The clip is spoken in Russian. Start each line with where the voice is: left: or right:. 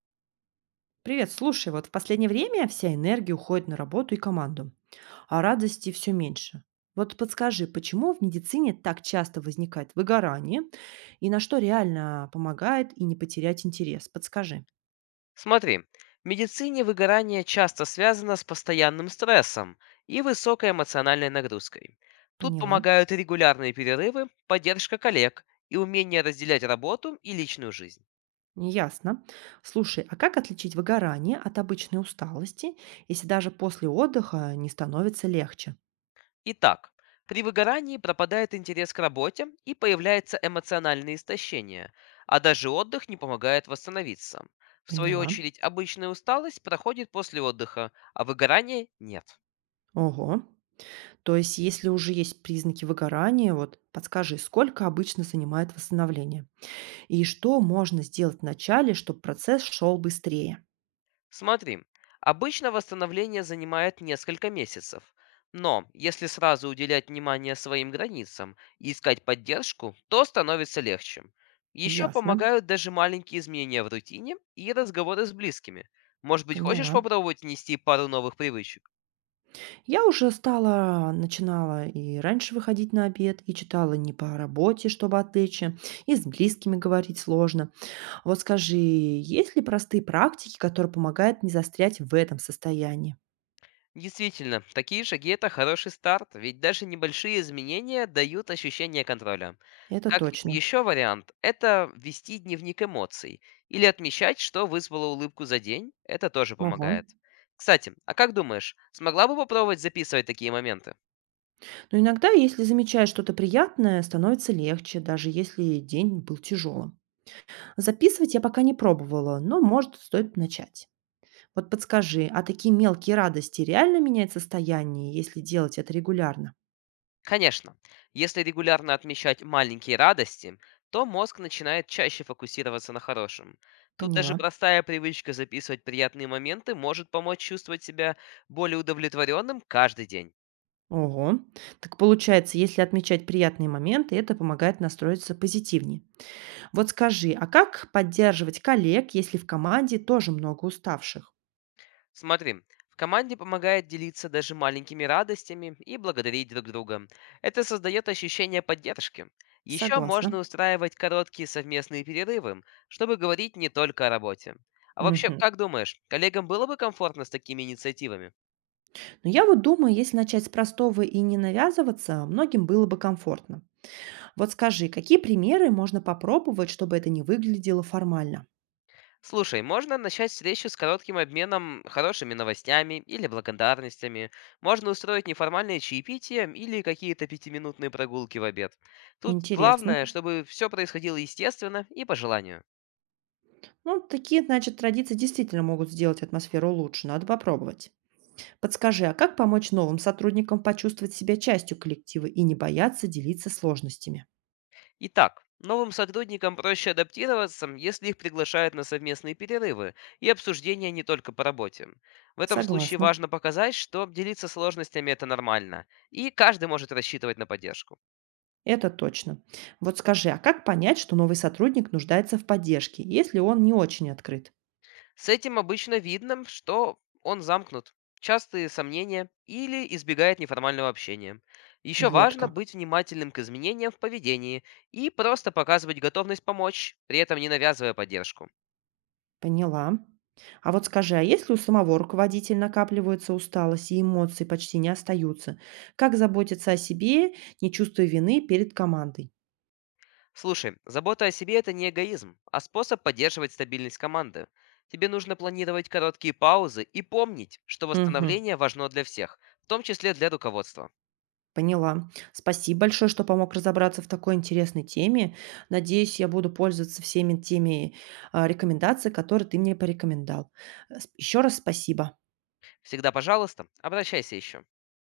right: Привет, слушай, вот в последнее время вся энергия уходит на работу и команду, а радости все меньше. Вот подскажи, почему в медицине так часто возникает выгорание и на что реально помогает и не потерять интерес? Подскажи.
left: Смотри, в медицине выгорание часто связано с постоянным стрессом и высокой эмоциональной нагрузкой. Тут
right: Поняла.
left: помогают регулярные перерывы, поддержка коллег и умение разделять работу и личную жизнь.
right: Ясно. Слушай, а как отличить выгорание от обычной усталости, если даже после отдыха не становится легче?
left: Итак, при выгорании пропадает интерес к работе и появляется эмоциональное истощение, а даже отдых не помогает восстановиться. В свою
right: Поняла.
left: очередь, обычная усталость проходит после отдыха, а выгорания нет.
right: Ого. То есть, если уже есть признаки выгорания, вот подскажи, сколько обычно занимает восстановление? И что можно сделать вначале, чтобы процесс шел быстрее?
left: Смотри, обычно восстановление занимает несколько месяцев, но если сразу уделять внимание своим границам и искать поддержку, то становится легче. Еще
right: Ясно.
left: помогают даже маленькие изменения в рутине и разговоры с близкими. Может быть, хочешь
right: Поняла.
left: попробовать внести пару новых привычек?
right: Я уже стала, начинала и раньше выходить на обед, и читала не по работе, чтобы отвлечься, и с близкими говорить сложно. Вот скажи, есть ли простые практики, которые помогают не застрять в этом состоянии?
left: Действительно, такие шаги это хороший старт, ведь даже небольшие изменения дают ощущение контроля.
right: Это
left: Как
right: точно.
left: еще вариант, это вести дневник эмоций или отмечать, что вызвало улыбку за день, это тоже
right: Ого.
left: помогает. Кстати, а как думаешь, смогла бы попробовать записывать такие моменты?
right: Но иногда, если замечаешь что-то приятное, становится легче, даже если день был тяжелым. Записывать я пока не пробовала, но, может, стоит начать. Вот подскажи, а такие мелкие радости реально меняют состояние, если делать это регулярно?
left: Конечно, если регулярно отмечать маленькие радости, то мозг начинает чаще фокусироваться на хорошем. Тут
right: Поняла.
left: даже простая привычка записывать приятные моменты может помочь чувствовать себя более удовлетворенным каждый день.
right: Ого. Так получается, если отмечать приятные моменты, это помогает настроиться позитивнее. Вот скажи, а как поддерживать коллег, если в команде тоже много уставших?
left: Смотри, в команде помогает делиться даже маленькими радостями и благодарить друг друга. Это создает ощущение поддержки. Еще
right: Согласна.
left: можно устраивать короткие совместные перерывы, чтобы говорить не только о работе. А вообще,
right: Мгм.
left: как думаешь, коллегам было бы комфортно с такими инициативами?
right: Но я вот думаю, если начать с простого и не навязываться, многим было бы комфортно. Вот скажи, какие примеры можно попробовать, чтобы это не выглядело формально?
left: Слушай, можно начать встречу с коротким обменом хорошими новостями или благодарностями. Можно устроить неформальное чаепитие или какие-то пятиминутные прогулки в обед. Тут
right: Интересно.
left: главное, чтобы все происходило естественно и по желанию.
right: Ну, такие, значит, традиции действительно могут сделать атмосферу лучше, надо попробовать. Подскажи, а как помочь новым сотрудникам почувствовать себя частью коллектива и не бояться делиться сложностями?
left: Итак, новым сотрудникам проще адаптироваться, если их приглашают на совместные перерывы и обсуждения не только по работе. В этом случае
right: Согласна.
left: важно показать, что делиться сложностями это нормально, и каждый может рассчитывать на поддержку.
right: Это точно. Вот скажи, а как понять, что новый сотрудник нуждается в поддержке, если он не очень открыт?
left: С этим обычно видно, что он замкнут, частые сомнения или избегает неформального общения. Еще
right: Вот
left: важно
right: как.
left: быть внимательным к изменениям в поведении и просто показывать готовность помочь, при этом не навязывая поддержку.
right: Поняла. А вот скажи, а если у самого руководителя накапливается усталость и эмоции почти не остаются, как заботиться о себе, не чувствуя вины перед командой?
left: Слушай, забота о себе это не эгоизм, а способ поддерживать стабильность команды. Тебе нужно планировать короткие паузы и помнить, что
right: Мгм.
left: восстановление важно для всех, в том числе для руководства.
right: Поняла. Спасибо большое, что помог разобраться в такой интересной теме. Надеюсь, я буду пользоваться всеми теми рекомендаций, которые ты мне порекомендовал. Еще раз спасибо.
left: Всегда, пожалуйста, обращайся еще.